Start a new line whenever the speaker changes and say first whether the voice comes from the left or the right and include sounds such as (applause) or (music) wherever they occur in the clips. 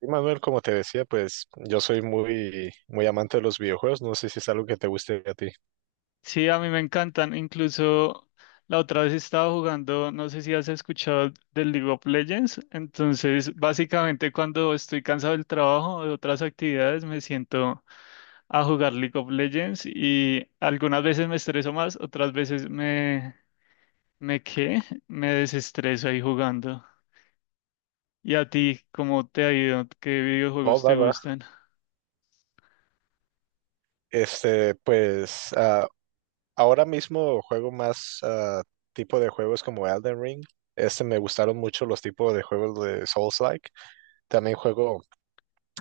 right: Sí, Manuel, como te decía, pues yo soy muy amante de los videojuegos. No sé si es algo que te guste a ti.
left: Sí, a mí me encantan. Incluso la otra vez estaba jugando, no sé si has escuchado del League of Legends. Entonces, básicamente cuando estoy cansado del trabajo o de otras actividades, me siento a jugar League of Legends y algunas veces me estreso más, otras veces me ¿qué? Me desestreso ahí jugando. ¿Y a ti cómo te ha ido? ¿Qué
right: Oh,
left: videojuegos te
right: va, va.
left: gustan?
right: Este, pues ah, Ahora mismo juego más tipo de juegos como Elden Ring. Este me gustaron mucho los tipos de juegos de Souls-like. También juego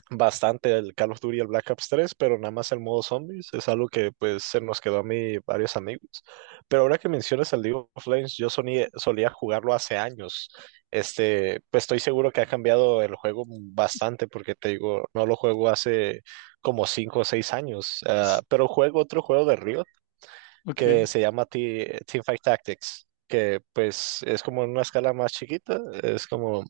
right: bastante el Call of Duty y el Black Ops 3, pero nada más el modo zombies es algo que pues se nos quedó a mí varios amigos. Pero ahora que mencionas el League of Legends, yo solía jugarlo hace años. Pues estoy seguro que ha cambiado el juego bastante porque te digo, no lo juego hace como 5 o 6 años.
left: S-
right: Pero juego otro juego de Riot
left: Ok.
right: que se llama Teamfight Tactics, que pues es como en una escala más chiquita, es como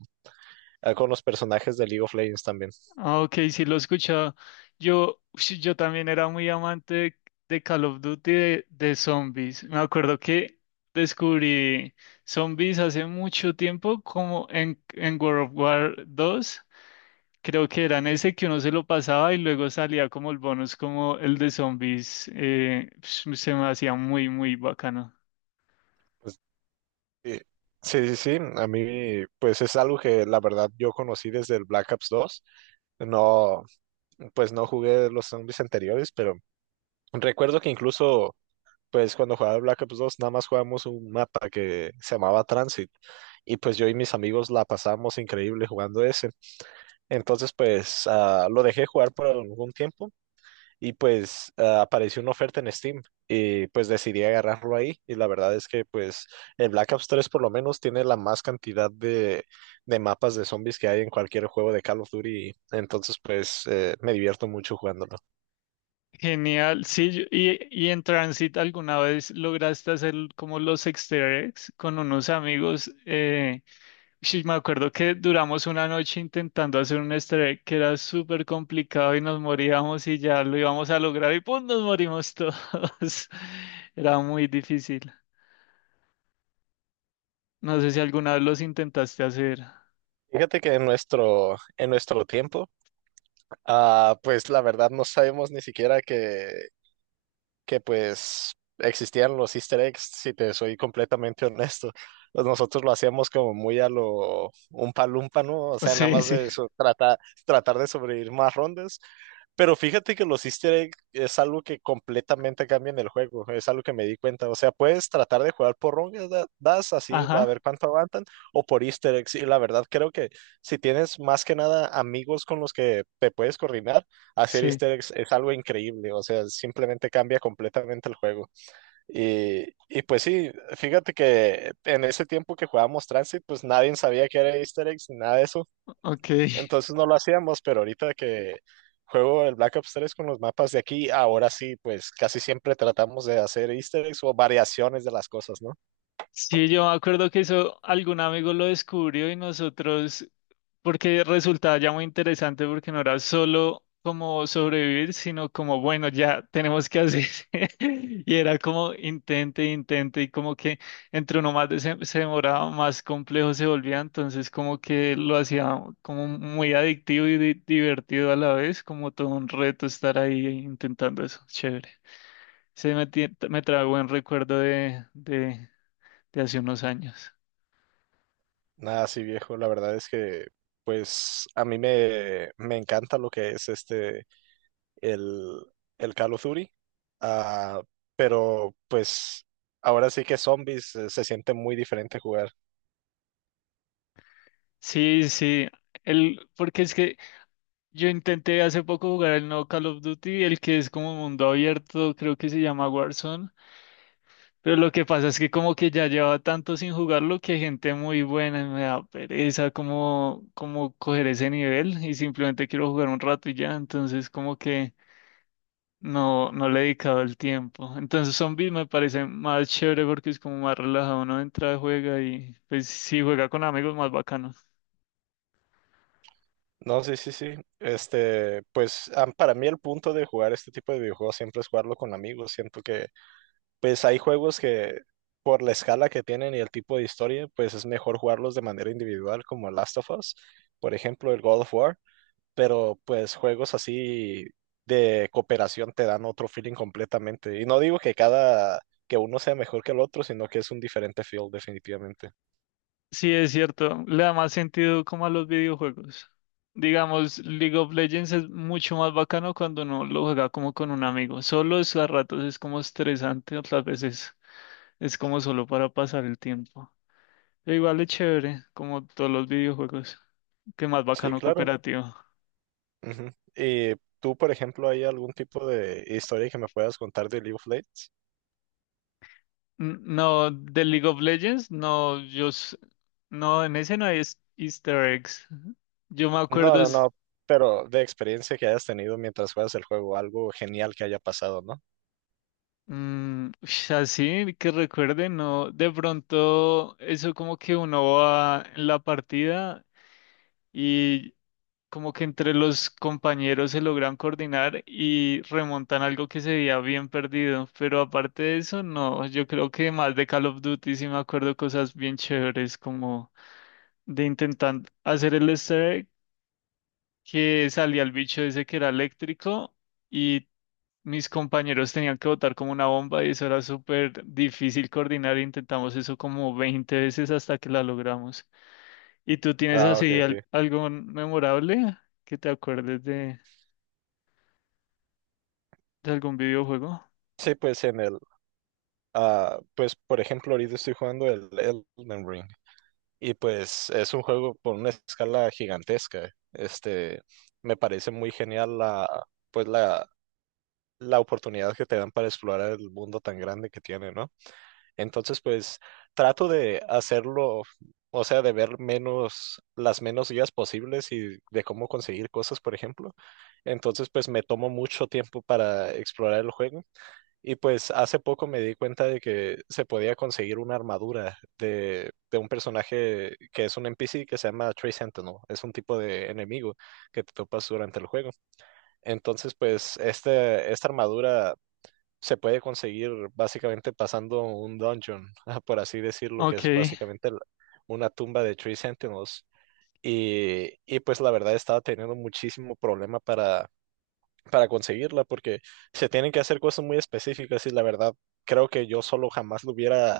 right: con los personajes de League of Legends también.
left: Ah, ok, sí lo he escuchado. Yo, sí, yo también era muy amante de Call of Duty de zombies. Me acuerdo que descubrí zombies hace mucho tiempo, como en World of War 2. Creo que eran ese que uno se lo pasaba y luego salía como el bonus, como el de zombies. Se me hacía muy, muy bacano.
right: Sí, sí, sí, sí, a mí pues es algo que la verdad yo conocí desde el Black Ops dos. No, pues no jugué los zombies anteriores, pero recuerdo que incluso pues cuando jugaba el Black Ops dos, nada más jugábamos un mapa que se llamaba Transit, y pues yo y mis amigos la pasábamos increíble jugando ese. Entonces pues lo dejé jugar por algún tiempo y pues apareció una oferta en Steam y pues decidí agarrarlo ahí, y la verdad es que pues el Black Ops 3 por lo menos tiene la más cantidad de mapas de zombies que hay en cualquier juego de Call of Duty, entonces pues me divierto mucho jugándolo.
left: Genial, sí, y en Transit alguna vez lograste hacer como los easter eggs con unos amigos. Sí, me acuerdo que duramos una noche intentando hacer un easter egg que era súper complicado y nos moríamos y ya lo íbamos a lograr y ¡pum! Nos morimos todos. (laughs) Era muy difícil. No sé si alguna vez los intentaste hacer.
right: Fíjate que en nuestro tiempo, pues la verdad no sabemos ni siquiera que pues existían los easter eggs, si te soy completamente (laughs) honesto. Pues nosotros lo hacíamos como muy a lo un palumpa, ¿no? O sea, nada
left: Sí,
right: más
left: sí.
right: de eso, tratar de sobrevivir más rondas, pero fíjate que los easter eggs es algo que completamente cambia en el juego, es algo que me di cuenta. O sea, puedes tratar de jugar por rondas, das así, a ver
left: Ajá,
right: cuánto aguantan, o por easter eggs. Y la verdad creo que si tienes más que nada amigos con los que te puedes coordinar, hacer
left: sí.
right: easter eggs es algo increíble. O sea, simplemente cambia completamente el juego. Y, y pues sí, fíjate que en ese tiempo que jugábamos Transit, pues nadie sabía que era easter eggs ni nada de eso.
left: Ok.
right: Entonces no lo hacíamos, pero ahorita que juego el Black Ops 3 con los mapas de aquí, ahora sí, pues casi siempre tratamos de hacer easter eggs o variaciones de las cosas, ¿no?
left: Sí, yo me acuerdo que eso algún amigo lo descubrió y nosotros porque resultaba ya muy interesante porque no era solo como sobrevivir, sino como, bueno, ya tenemos que hacer. (laughs) Y era como intente, intente, y como que entre uno más se demoraba, más complejo se volvía, entonces como que lo hacía como muy adictivo y di- divertido a la vez, como todo un reto estar ahí intentando eso, chévere. Se me, tie- me trae buen recuerdo de hace unos años.
right: Nada así viejo, la verdad es que pues a mí me encanta lo que es el, el Call of Duty, ah, pero pues ahora sí que zombies se siente muy diferente jugar.
left: Sí, sí. El, porque es que yo intenté hace poco jugar el nuevo Call of Duty, el que es como mundo abierto, creo que se llama Warzone, pero lo que pasa es que como que ya llevaba tanto sin jugarlo que gente muy buena y me da pereza como, como coger ese nivel y simplemente quiero jugar un rato y ya, entonces como que no le he dedicado el tiempo. Entonces Zombies me parece más chévere porque es como más relajado, uno entra, juega y pues si juega con amigos más bacano.
right: No, sí, sí, sí. Para mí el punto de jugar este tipo de videojuegos siempre es jugarlo con amigos. Siento que pues hay juegos que por la escala que tienen y el tipo de historia, pues es mejor jugarlos de manera individual, como Last of Us, por ejemplo, el God of War, pero pues juegos así de cooperación te dan otro feeling completamente. Y no digo que que uno sea mejor que el otro, sino que es un diferente feel definitivamente.
left: Sí, es cierto, le da más sentido como a los videojuegos. Digamos, League of Legends es mucho más bacano cuando uno lo juega como con un amigo. Solo es a ratos es como estresante, otras veces es como solo para pasar el tiempo. Pero igual es chévere, como todos los videojuegos, qué más
right: Sí,
left: bacano
right: claro.
left: cooperativo.
right: Ujú. ¿Y tú, por ejemplo, hay algún tipo de historia que me puedas contar de League of Legends?
left: No, de League of Legends, no, yo s- no, en ese no hay es- Easter eggs. Yo me
right: No,
left: acuerdo
right: no,
left: es
right: no, pero de experiencia que hayas tenido mientras juegas el juego, algo genial que haya pasado, ¿no?
left: mm, ush, así que recuerde, no, de pronto eso como que uno va en la partida y como que entre los compañeros se logran coordinar y remontan algo que se veía bien perdido, pero aparte de eso, no, yo creo que más de Call of Duty sí me acuerdo cosas bien chéveres como de intentar hacer el easter egg, que salía el bicho ese que era eléctrico. Y mis compañeros tenían que votar como una bomba y eso era súper difícil coordinar. Intentamos eso como 20 veces hasta que la logramos. ¿Y tú tienes
right: Ah, ok,
left: así al-
right: ok.
left: algo memorable que te acuerdes de algún videojuego?
right: Sí, pues en pues por ejemplo, ahorita estoy jugando el Elden Ring y pues es un juego por una escala gigantesca. Me parece muy genial pues la, la oportunidad que te dan para explorar el mundo tan grande que tiene, ¿no? Entonces, pues trato de hacerlo, o sea, de ver menos, las menos guías posibles y de cómo conseguir cosas, por ejemplo. Entonces, pues me tomo mucho tiempo para explorar el juego. Y pues hace poco me di cuenta de que se podía conseguir una armadura de un personaje que es un NPC que se llama Tree Sentinel. Es un tipo de enemigo que te topas durante el juego. Entonces, pues esta armadura se puede conseguir básicamente pasando un dungeon, (laughs) por así decirlo, que
left: Ok.
right: es básicamente una tumba de Three Sentinels. Y pues la verdad estaba teniendo muchísimo problema para conseguirla porque se tienen que hacer cosas muy específicas, y la verdad creo que yo solo jamás lo hubiera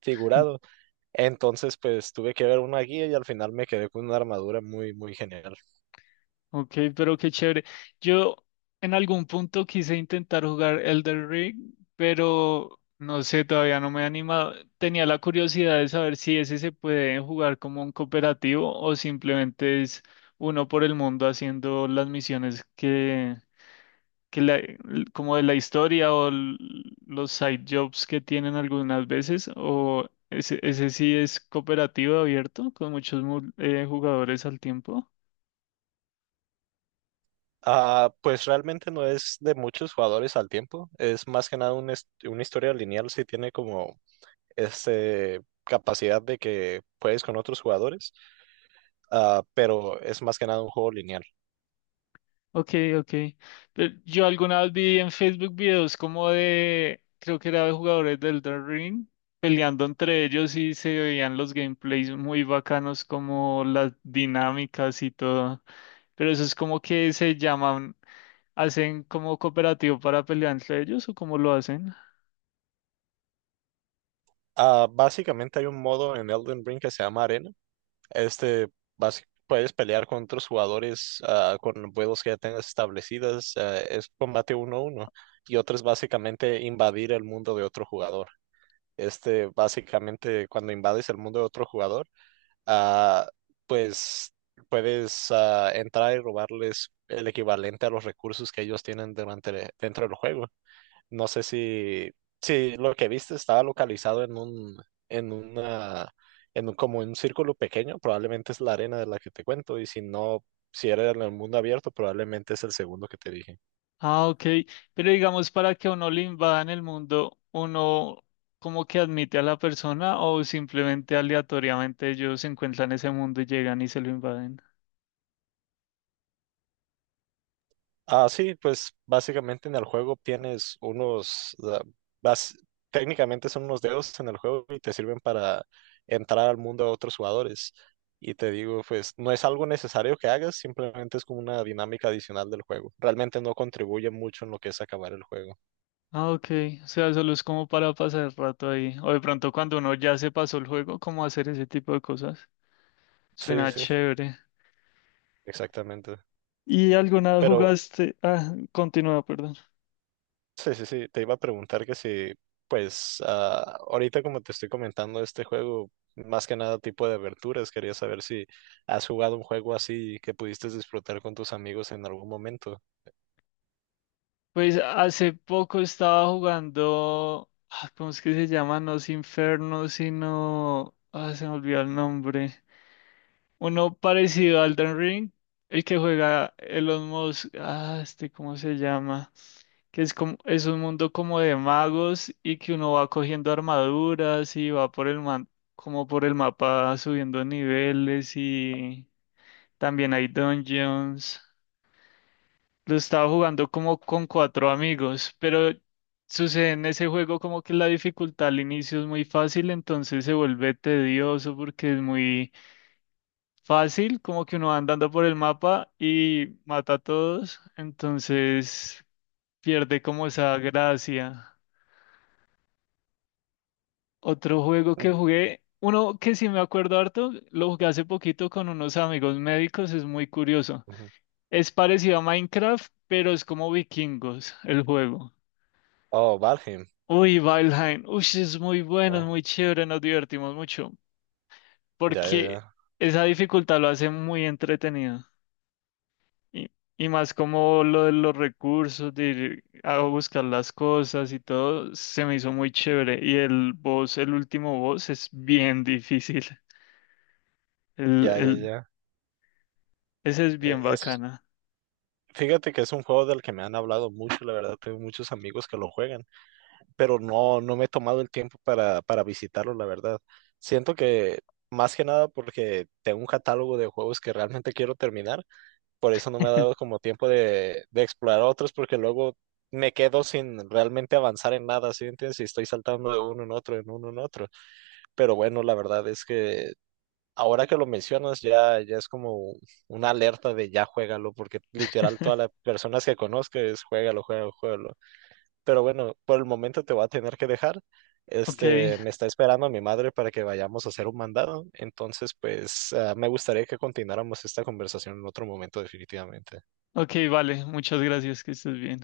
right: figurado. Entonces pues tuve que ver una guía y al final me quedé con una armadura muy genial.
left: Ok, pero qué chévere. Yo en algún punto quise intentar jugar Elden Ring, pero no sé, todavía no me he animado. Tenía la curiosidad de saber si ese se puede jugar como un cooperativo o simplemente es uno por el mundo haciendo las misiones que la- como de la historia o l- los side jobs que tienen algunas veces, o ese sí es cooperativo abierto con muchos mu- jugadores al tiempo.
right: Ah, pues realmente no es de muchos jugadores al tiempo, es más que nada una historia lineal, si tiene como capacidad de que puedes con otros jugadores, pero es más que nada un juego lineal.
left: Ok, ok. Pero yo alguna vez vi en Facebook videos como de, creo que era de jugadores del Elden Ring, peleando entre ellos y se veían los gameplays muy bacanos, como las dinámicas y todo. Pero eso es como que se llaman, hacen como cooperativo para pelear entre ellos o cómo lo hacen.
right: Ah, básicamente hay un modo en Elden Ring que se llama Arena. Este, Puedes pelear con otros jugadores con vuelos que ya tengas establecidas. Es combate uno a uno. Y otro es básicamente invadir el mundo de otro jugador. Básicamente, cuando invades el mundo de otro jugador, ah, pues puedes entrar y robarles el equivalente a los recursos que ellos tienen durante, dentro del juego. No sé si, si lo que viste estaba localizado en en en un, como un círculo pequeño, probablemente es la arena de la que te cuento, y si no, si era en el mundo abierto, probablemente es el segundo que te dije.
left: Ah, ok. Pero digamos, para que a uno le invadan el mundo, uno como que admite a la persona o simplemente aleatoriamente ellos se encuentran ese mundo y llegan y se lo invaden.
right: Ah, sí, pues básicamente en el juego tienes unos, bas- técnicamente son unos dedos en el juego y te sirven para entrar al mundo de otros jugadores. Y te digo, pues no es algo necesario que hagas, simplemente es como una dinámica adicional del juego. Realmente no contribuye mucho en lo que es acabar el juego.
left: Ah, ok. O sea, solo es como para pasar el rato ahí. O de pronto cuando uno ya se pasó el juego, como hacer ese tipo de cosas.
right: Sí,
left: Suena ya.
right: sí, sí,
left: Chévere.
right: exactamente.
left: ¿Y alguna vez
right: Pero
left: jugaste? Ah, continúa, perdón.
right: sí, sí, sí, te iba a preguntar que si, pues, ahorita como te estoy comentando este juego, más que nada tipo de aventuras, quería saber si has jugado un juego así que pudiste disfrutar con tus amigos en algún momento.
left: Pues hace poco estaba jugando, ¿cómo es que se llama? No es Inferno, sino... Ah, se me olvidó el nombre. Uno parecido a Elden Ring, el que juega Elon Musk. ¿Cómo se llama? Que es como, es un mundo como de magos y que uno va cogiendo armaduras y va por el man, como por el mapa subiendo niveles y también hay dungeons. Lo estaba jugando como con 4 amigos, pero sucede en ese juego como que la dificultad al inicio es muy fácil, entonces se vuelve tedioso porque es muy fácil, como que uno va andando por el mapa y mata a todos, entonces pierde como esa gracia. Otro juego que
right: Mm,
left: jugué, uno que sí me acuerdo harto, lo jugué hace poquito con unos amigos médicos, es muy curioso.
right: ujú.
left: Es parecido a Minecraft, pero es como vikingos el juego.
right: Oh, Valheim.
left: Uy, Valheim, uy, sí, es muy bueno, es
right: Ah,
left: muy chévere, nos divertimos mucho,
right: ya,
left: porque
right: ya,
left: esa dificultad lo hace muy entretenido. Y, y más como lo de los recursos, de ir a buscar las cosas y todo, se me hizo muy chévere. Y el boss, el último boss, es bien difícil. El,
right: ya, ya, ya,
left: el,
right: ya.
left: ese es bien
right: Es,
left: bacana.
right: fíjate que es un juego del que me han hablado mucho, la verdad, tengo muchos amigos que lo juegan. Pero no, no me he tomado el tiempo para visitarlo, la verdad. Siento que más que nada porque tengo un catálogo de juegos que realmente quiero terminar, por eso no me ha dado como tiempo de explorar otros, porque luego me quedo sin realmente avanzar en nada, ¿sí entiendes? Y estoy saltando de uno en otro, en uno en otro. Pero bueno, la verdad es que ahora que lo mencionas ya es como una alerta de ya juégalo, porque literal todas las
left: (laughs)
right: personas que conozco es juégalo, juégalo, juégalo. Pero bueno, por el momento te voy a tener que dejar.
left: Ok,
right: Me está esperando mi madre para que vayamos a hacer un mandado. Entonces, pues, me gustaría que continuáramos esta conversación en otro momento, definitivamente.
left: ok, vale, muchas gracias, que estés bien.